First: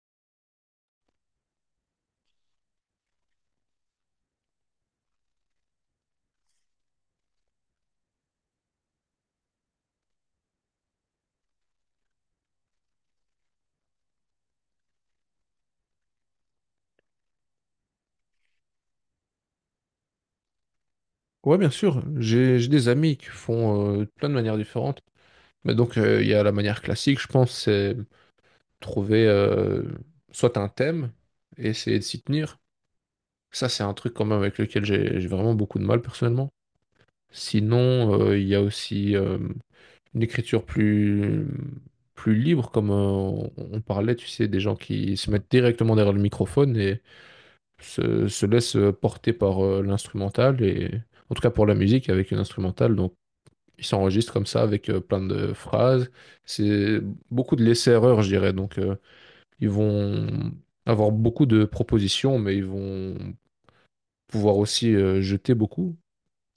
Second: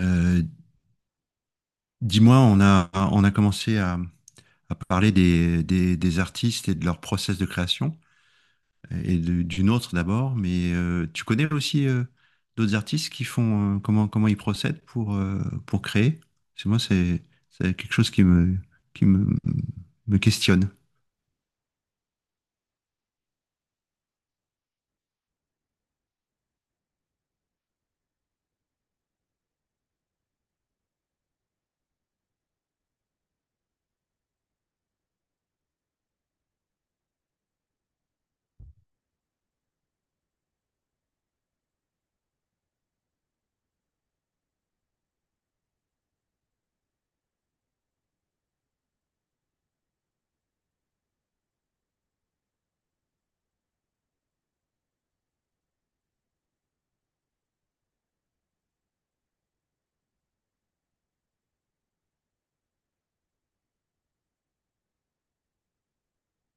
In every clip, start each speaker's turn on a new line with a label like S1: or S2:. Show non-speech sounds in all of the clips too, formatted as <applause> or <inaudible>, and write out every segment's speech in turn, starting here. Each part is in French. S1: Euh, dis-moi, on a commencé à parler des artistes et de leur process de création, et du nôtre d'abord, mais tu connais aussi d'autres artistes qui font, comment ils procèdent pour créer? C'est moi, c'est, c'est quelque chose qui me questionne.
S2: Ouais, bien sûr. J'ai des amis qui font plein de manières différentes. Mais donc, il y a la manière classique, je pense, c'est trouver soit un thème et essayer de s'y tenir. Ça, c'est un truc quand même avec lequel j'ai vraiment beaucoup de mal personnellement. Sinon, il y a aussi une écriture plus, plus libre, comme on parlait, tu sais, des gens qui se mettent directement derrière le microphone et se laissent porter par l'instrumental et en tout cas pour la musique avec une instrumentale. Donc, ils s'enregistrent comme ça avec plein de phrases. C'est beaucoup de laisser-erreur, je dirais. Donc, ils vont avoir beaucoup de propositions, mais ils vont pouvoir aussi jeter beaucoup.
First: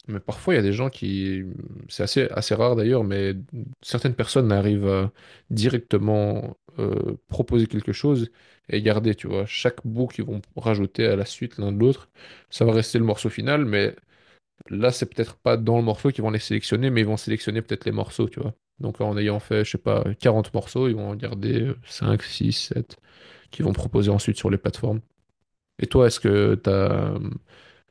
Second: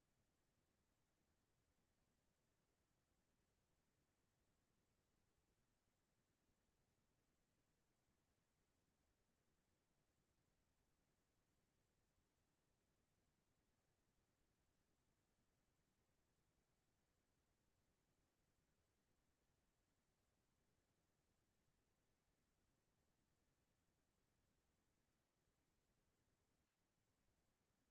S2: Mais parfois, il y a des gens qui, c'est assez, assez rare d'ailleurs, mais certaines personnes arrivent à directement proposer quelque chose et garder, tu vois, chaque bout qu'ils vont rajouter à la suite l'un de l'autre. Ça va rester le morceau final, mais là, c'est peut-être pas dans le morceau qu'ils vont les sélectionner, mais ils vont sélectionner peut-être les morceaux, tu vois. Donc en ayant fait, je sais pas, 40 morceaux, ils vont en garder 5, 6, 7, qu'ils vont proposer ensuite sur les plateformes. Et toi, est-ce que tu as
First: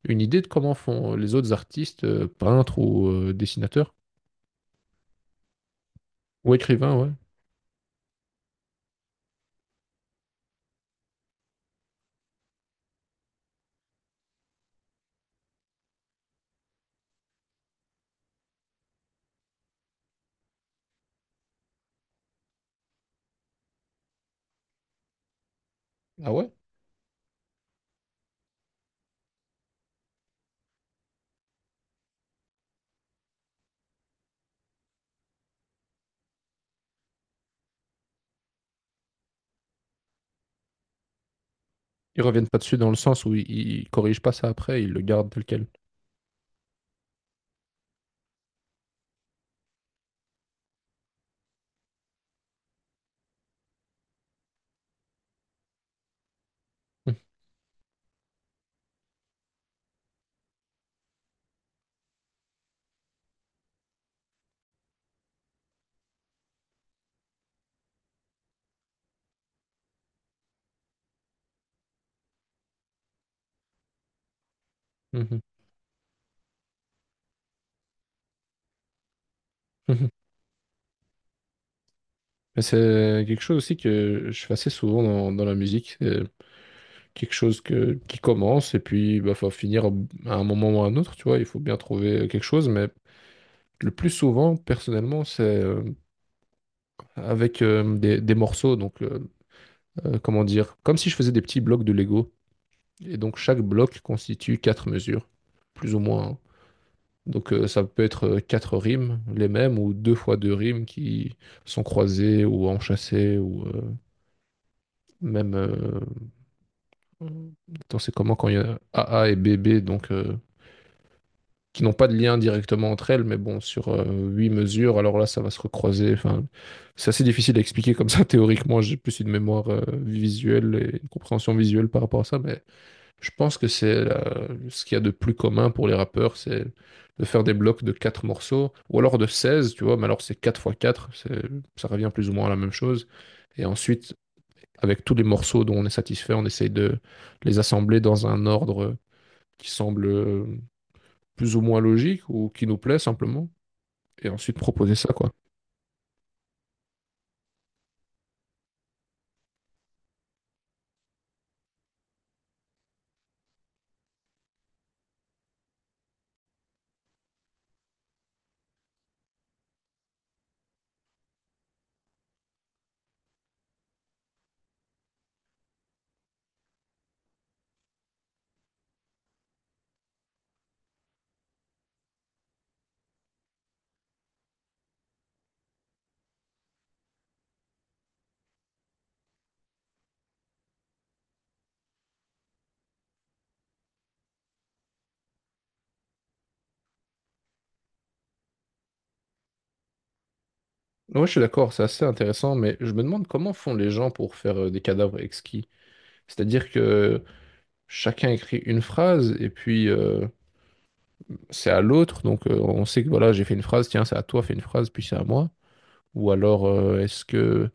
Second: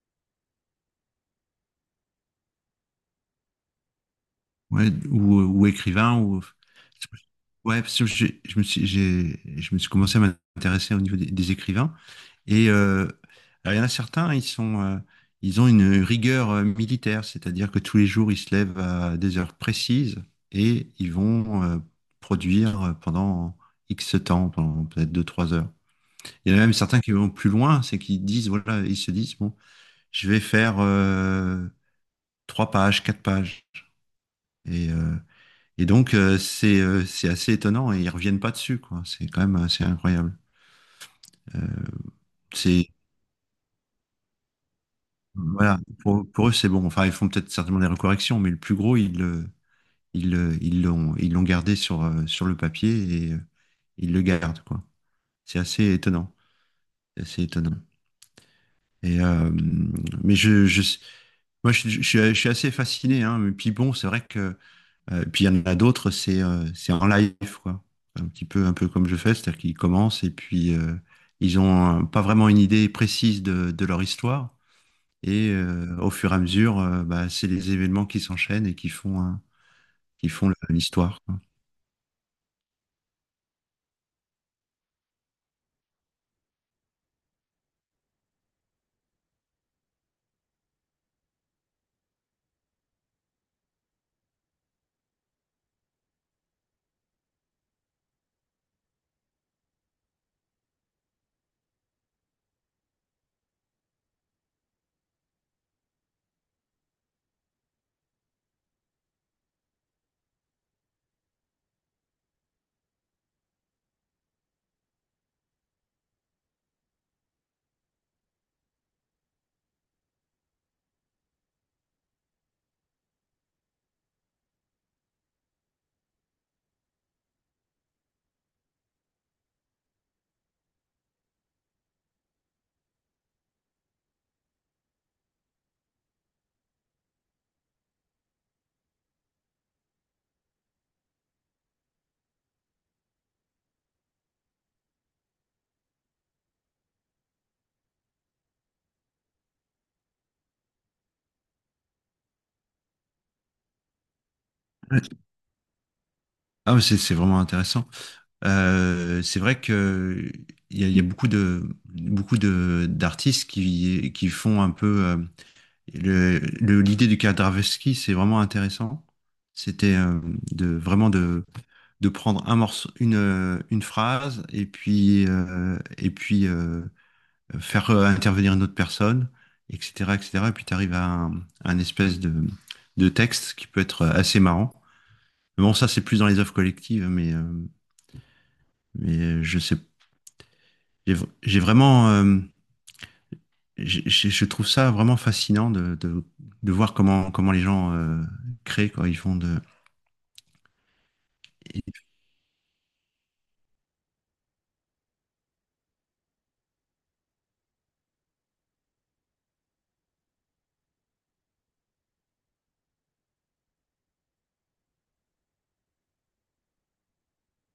S2: une idée de comment font les autres artistes, peintres ou dessinateurs.
S1: Ouais, ou écrivain, ou...
S2: Ou écrivains, ouais.
S1: Ouais, parce que je me suis commencé à m'intéresser au niveau des écrivains. Et alors, il y en a certains, ils ont une rigueur militaire, c'est-à-dire que tous les jours, ils se lèvent à des heures précises et ils vont produire pendant X temps, pendant peut-être deux trois heures.
S2: Ah ouais?
S1: Il y en a même certains qui vont plus loin, c'est qu'ils disent, voilà, ils se disent, bon, je vais faire 3 pages, 4 pages. Et, euh, c'est assez étonnant et ils reviennent pas dessus, quoi. C'est quand même assez incroyable. Euh,
S2: Ils reviennent pas dessus
S1: c'est
S2: dans le sens où ils corrigent pas ça après, ils le gardent tel quel.
S1: voilà, pour eux, c'est bon. Enfin, ils font peut-être certainement des recorrections, mais le plus gros, ils l'ont gardé sur sur le papier et ils le gardent, quoi. C'est assez étonnant.
S2: Mhm,
S1: C'est assez étonnant. Et mais je moi, je suis assez fasciné, hein. Mais puis bon, c'est vrai que et puis il y en a d'autres, c'est en live, quoi. Un petit peu, un peu comme je fais, c'est-à-dire qu'ils commencent et puis ils ont pas vraiment une idée précise de leur histoire.
S2: mhm,
S1: Et au fur et à mesure, bah, c'est les événements qui s'enchaînent et qui font,
S2: mhm.
S1: qui font l'histoire, quoi.
S2: Mais c'est quelque chose aussi que je fais assez souvent dans, dans la musique. Quelque chose que, qui commence et puis il faut finir à un moment ou à un autre, tu vois, il faut bien trouver quelque chose, mais le plus souvent, personnellement, c'est avec des morceaux, donc comment dire, comme si je faisais des petits blocs de Lego, et donc chaque bloc constitue quatre mesures, plus ou moins, hein. Donc ça peut être quatre rimes, les mêmes, ou deux fois deux rimes qui sont croisées ou enchâssées, ou même... attends, c'est comment quand il y a a a et b b donc... qui n'ont pas de lien directement entre elles, mais bon, sur huit mesures, alors là, ça va se recroiser. Enfin, c'est assez difficile à expliquer comme ça <laughs> théoriquement. J'ai plus une mémoire visuelle et une compréhension visuelle par rapport à ça, mais je pense que ce qu'il y a de plus commun pour les rappeurs, c'est de faire des blocs de quatre morceaux, ou alors de 16, tu vois, mais alors c'est 4 fois 4, ça revient plus ou moins à la même chose. Et ensuite, avec tous les morceaux dont on est satisfait, on essaye de les assembler dans un ordre qui semble plus ou moins logique ou qui nous plaît simplement, et ensuite proposer ça, quoi.
S1: Ah, mais c'est vraiment intéressant. C'est vrai que il y a beaucoup de d'artistes qui font un peu l'idée du Kandarovski, c'est vraiment intéressant. C'était de vraiment de prendre un morceau, une phrase et puis faire intervenir une autre personne, etc., etc. Et cetera. Et puis tu arrives un espèce de texte qui peut être assez marrant. Mais bon, ça c'est plus dans les œuvres collectives, mais je sais, j'ai vraiment, je trouve ça vraiment fascinant de voir comment les gens créent quoi ils font de
S2: Ouais, je suis d'accord, c'est
S1: Et
S2: assez intéressant, mais je me demande comment font les gens pour faire des cadavres exquis. C'est-à-dire que chacun écrit une phrase et puis c'est à l'autre, donc on sait que voilà, j'ai fait une phrase, tiens, c'est à toi, fais une phrase, puis c'est à moi. Ou alors est-ce que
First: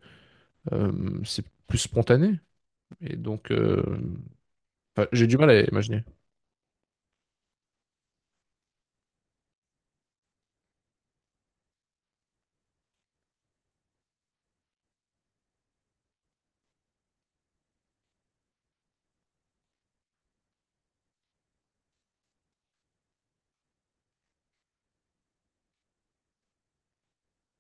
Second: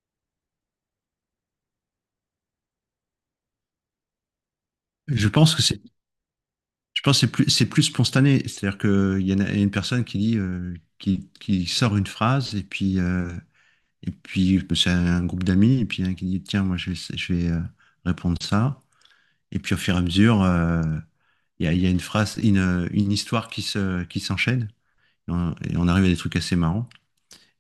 S2: c'est plus spontané? Et donc, enfin, j'ai
S1: Je
S2: du mal
S1: pense
S2: à
S1: que
S2: imaginer.
S1: c'est c'est plus spontané. C'est-à-dire qu'il y en il y a une personne qui dit, qui sort une phrase et puis, c'est un groupe d'amis et puis un qui dit, tiens, moi je vais répondre ça. Et puis au fur et à mesure, il y a une phrase, une histoire qui s'enchaîne. Et on arrive à des trucs assez marrants.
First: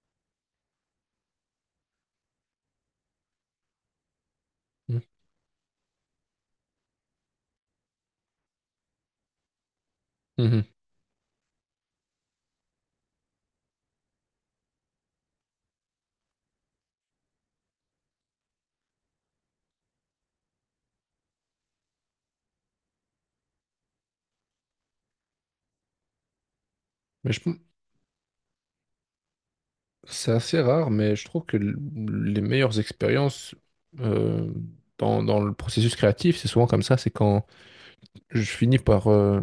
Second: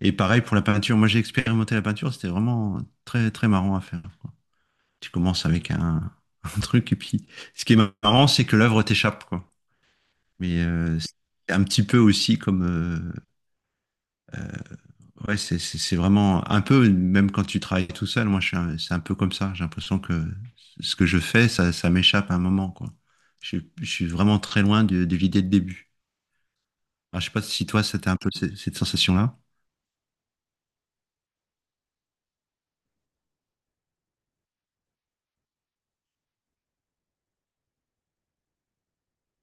S1: Et pareil pour la peinture. Moi j'ai expérimenté la peinture, c'était vraiment très, très marrant à faire.
S2: Mhm.
S1: Tu commences avec <laughs> un truc et puis, ce qui est marrant, c'est que l'œuvre t'échappe, quoi. Mais
S2: Mhm.
S1: c'est un petit peu aussi comme... euh, euh, ouais, c'est vraiment un peu, même quand tu travailles tout seul, moi, c'est un peu comme ça. J'ai l'impression que ce que je fais, ça m'échappe à un moment, quoi. Je suis vraiment très loin de l'idée de début. Alors, je sais
S2: Mais je,
S1: pas si toi, c'était un peu cette sensation-là.
S2: c'est assez rare, mais je trouve que les meilleures expériences euh, dans, dans le processus créatif, c'est souvent comme ça, c'est quand je finis par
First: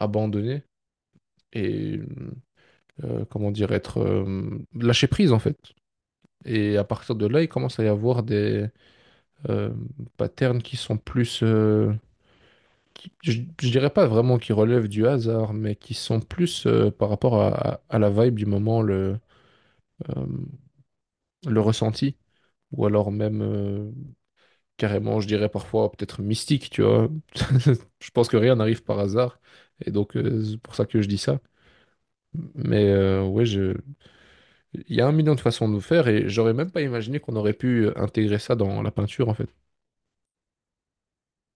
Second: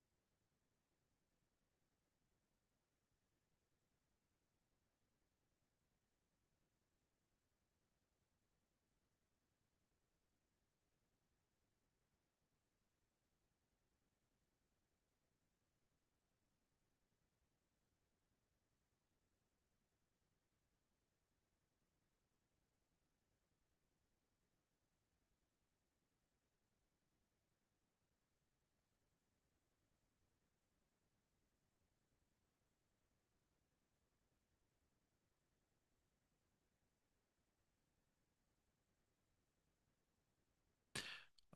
S2: abandonner et, comment dire, être lâcher prise en fait. Et à partir de là, il commence à y avoir des euh, patterns qui sont plus, qui- je, je dirais pas vraiment qui relèvent du hasard, mais qui sont plus par rapport à, à la vibe du moment, euh, le ressenti, ou alors même. Carrément, je dirais parfois peut-être mystique, tu vois. <laughs> Je pense que rien n'arrive par hasard. Et donc, c'est pour ça que je dis ça. Mais ouais, je... il y a un million de façons de le faire et j'aurais même pas imaginé qu'on aurait pu intégrer ça dans la peinture, en fait.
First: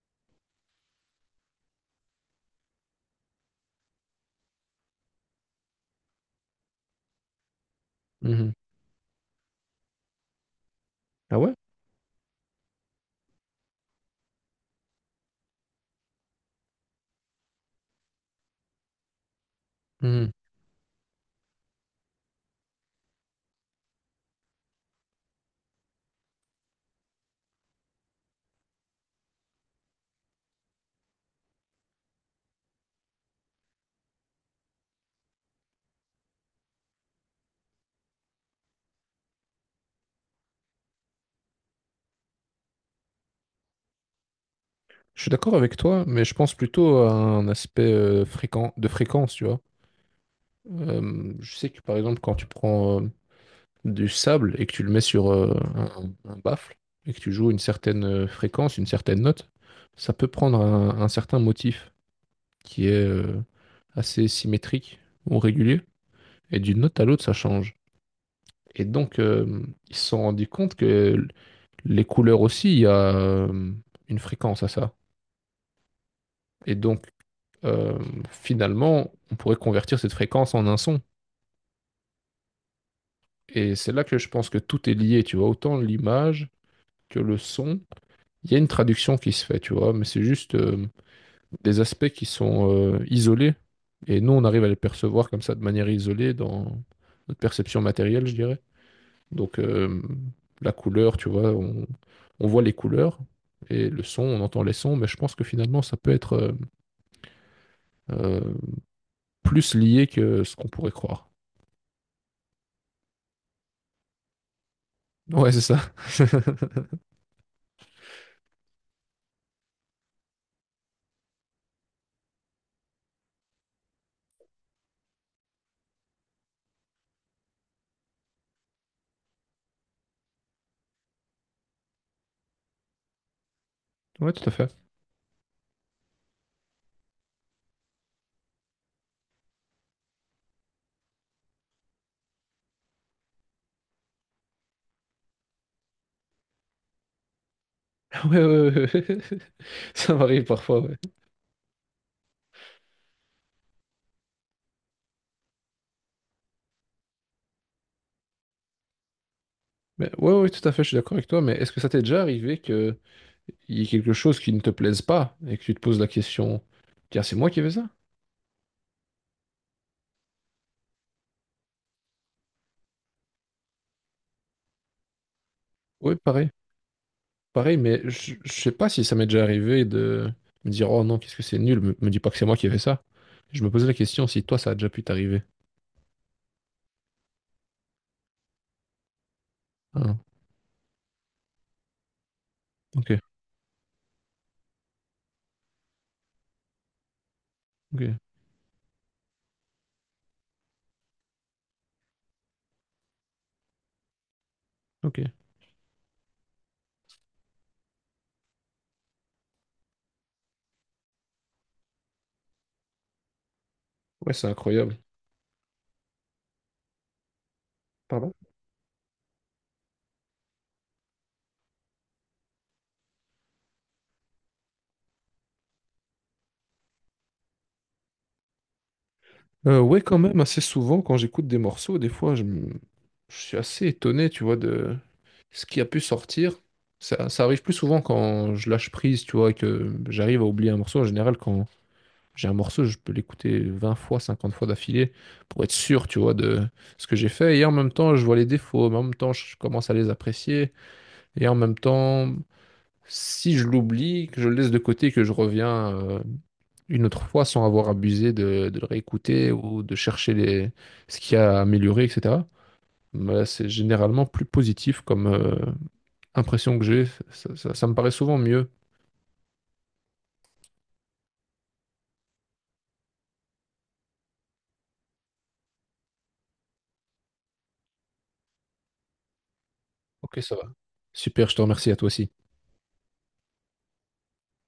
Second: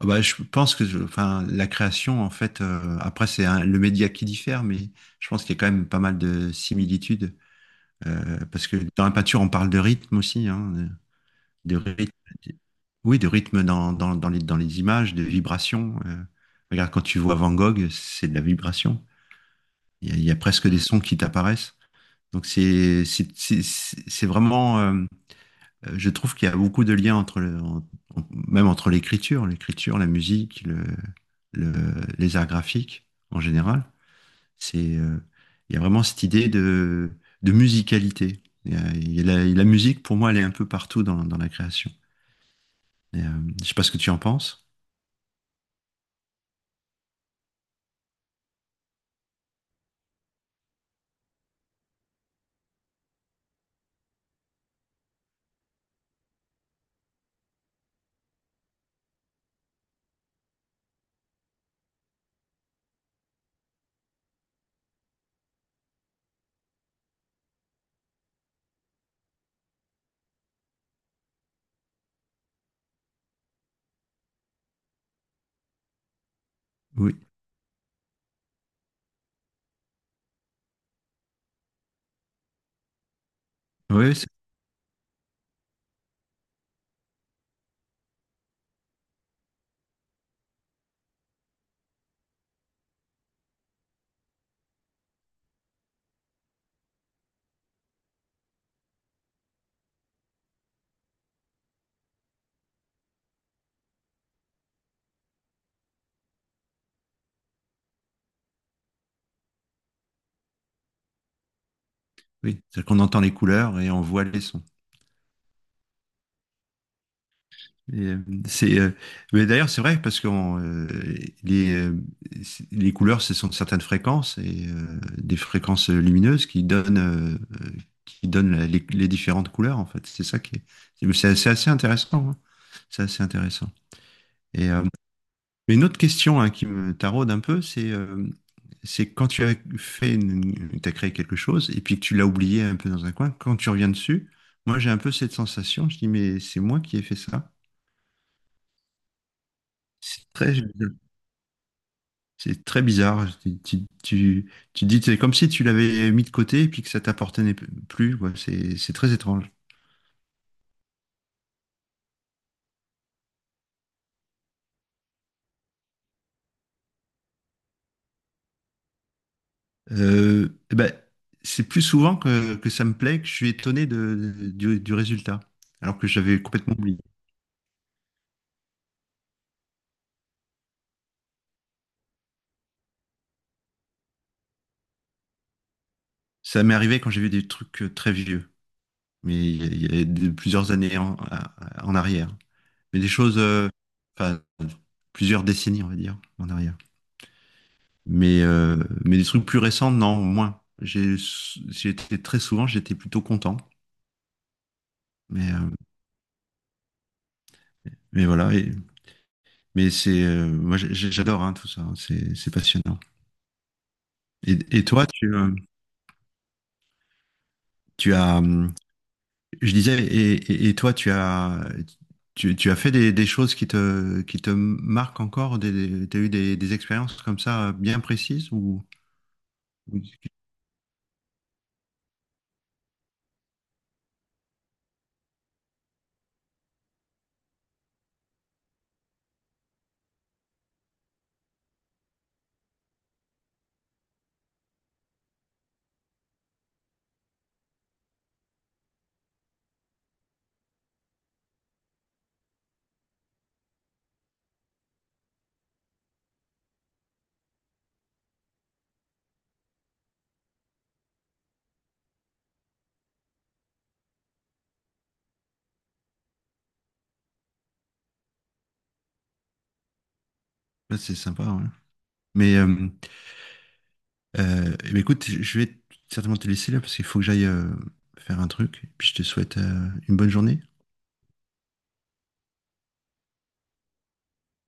S1: Ah bah, je pense que je- enfin, la création, en fait, après, le média qui diffère, mais je pense qu'il y a quand même pas mal de similitudes.
S2: Mhm.
S1: Parce que dans la peinture, on parle de rythme aussi, hein.
S2: Ah ouais?
S1: De rythme, de- oui, de rythme dans les images, de vibrations. Regarde, quand tu vois Van Gogh, c'est de la vibration. Il
S2: Mhm.
S1: y a presque des sons qui t'apparaissent. Donc c'est vraiment, je trouve qu'il y a beaucoup de liens entre le, en- en- même entre l'écriture, la musique, les arts graphiques en général. C'est, euh, il y a vraiment cette idée de musicalité. Il y a la, la musique, pour moi, elle est un peu partout dans la création. Et, je sais pas ce que tu en penses.
S2: Je suis d'accord avec toi, mais je pense plutôt à un aspect fréquent, de fréquence, tu vois. Je sais que par exemple, quand tu prends du sable et que tu le mets sur un baffle et que tu joues une certaine fréquence, une certaine note, ça peut prendre un certain motif qui est assez symétrique ou régulier. Et d'une note à l'autre, ça change. Et donc, ils se sont rendus compte que les couleurs aussi, il y a une fréquence à ça. Et donc,
S1: Oui,
S2: euh, finalement, on pourrait convertir cette fréquence en un son. Et c'est là
S1: oui,
S2: que
S1: c'est-
S2: je pense que tout est lié, tu vois, autant l'image que le son. Il y a une traduction qui se fait, tu vois, mais c'est juste des aspects qui sont isolés. Et nous, on arrive à les percevoir comme ça de manière isolée dans notre perception matérielle, je dirais. Donc, la couleur, tu vois, on voit les couleurs et le son, on entend les sons, mais je pense que finalement, ça peut être euh, plus lié que ce qu'on pourrait croire.
S1: oui, c'est-à-dire qu'on entend les couleurs et on voit les sons.
S2: Ouais, c'est ça. <laughs>
S1: Et, c'est, euh, mais d'ailleurs, c'est vrai parce que les, euh, les couleurs, ce sont certaines fréquences et des fréquences lumineuses euh, qui donnent les différentes couleurs, en fait. C'est ça qui est. C'est assez, assez intéressant, hein. C'est assez intéressant.
S2: Ouais, tout à
S1: Et,
S2: fait.
S1: mais une autre question hein, qui me taraude un peu, c'est quand tu as créé quelque chose et puis que tu l'as oublié un peu dans un coin, quand tu reviens dessus, moi j'ai un peu cette sensation, je dis mais c'est moi qui ai fait ça.
S2: <laughs> Ouais, ouais, ouais, ouais. <laughs> Ça
S1: C'est
S2: m'arrive
S1: très,
S2: parfois, ouais.
S1: c'est très bizarre. Tu dis c'est comme si tu l'avais mis de côté et puis que ça t'appartenait plus, quoi. C'est très étrange.
S2: Mais ouais, ouais, tout à fait, je suis d'accord avec toi, mais est-ce que ça t'est déjà arrivé que il y a quelque chose qui ne te plaise pas et que tu te poses la question, tiens, c'est moi qui ai fait ça?
S1: Eh ben, c'est plus souvent que ça me plaît que je suis étonné du résultat, alors que
S2: Oui,
S1: j'avais
S2: pareil,
S1: complètement oublié.
S2: pareil, mais je sais pas si ça m'est déjà arrivé de me dire, oh non, qu'est-ce que c'est nul, me dis pas que c'est moi qui ai fait ça. Je me posais la question si toi, ça a déjà pu t'arriver.
S1: Ça m'est arrivé quand j'ai vu des trucs très vieux, il y a
S2: Ah,
S1: plusieurs années en arrière. Mais des
S2: ok,
S1: choses, enfin, plusieurs décennies, on va dire, en arrière.
S2: ok,
S1: Mais, mais des trucs plus récents, non, moins. J'ai été très souvent, j'étais plutôt content.
S2: ok.
S1: Mais, mais voilà, mais c'est, moi j'adore hein, tout ça, hein, c'est passionnant.
S2: Ouais, c'est
S1: Et
S2: incroyable.
S1: toi, tu, tu
S2: Pardon?
S1: as, je disais, et toi, tu as fait des choses qui te marquent encore, des, tu as eu des expériences comme ça bien précises ou
S2: Ouais, quand
S1: oui.
S2: même, assez souvent, quand j'écoute des morceaux, des fois, je suis assez étonné, tu vois, de ce qui a pu sortir. Ça arrive plus souvent quand je lâche prise, tu vois, et que j'arrive à oublier un morceau. En général, quand j'ai un morceau, je peux l'écouter 20 fois, 50 fois d'affilée pour être sûr, tu vois, de ce que j'ai fait. Et en même temps, je vois les défauts, mais en même temps, je commence à les apprécier. Et en même temps, si je l'oublie, que je le laisse de côté, que je reviens une autre fois sans avoir abusé de le réécouter ou de chercher les, ce qu'il y a à améliorer, etc. Bah, c'est généralement plus positif comme impression que j'ai. Ça, ça me paraît souvent mieux.
S1: Ouais, c'est sympa, ouais. Mais eh bien, écoute, je vais certainement te laisser là parce qu'il faut que j'aille faire un truc. Et puis je te souhaite une bonne
S2: Ok, ça va.
S1: journée.
S2: Super, je te remercie à toi aussi.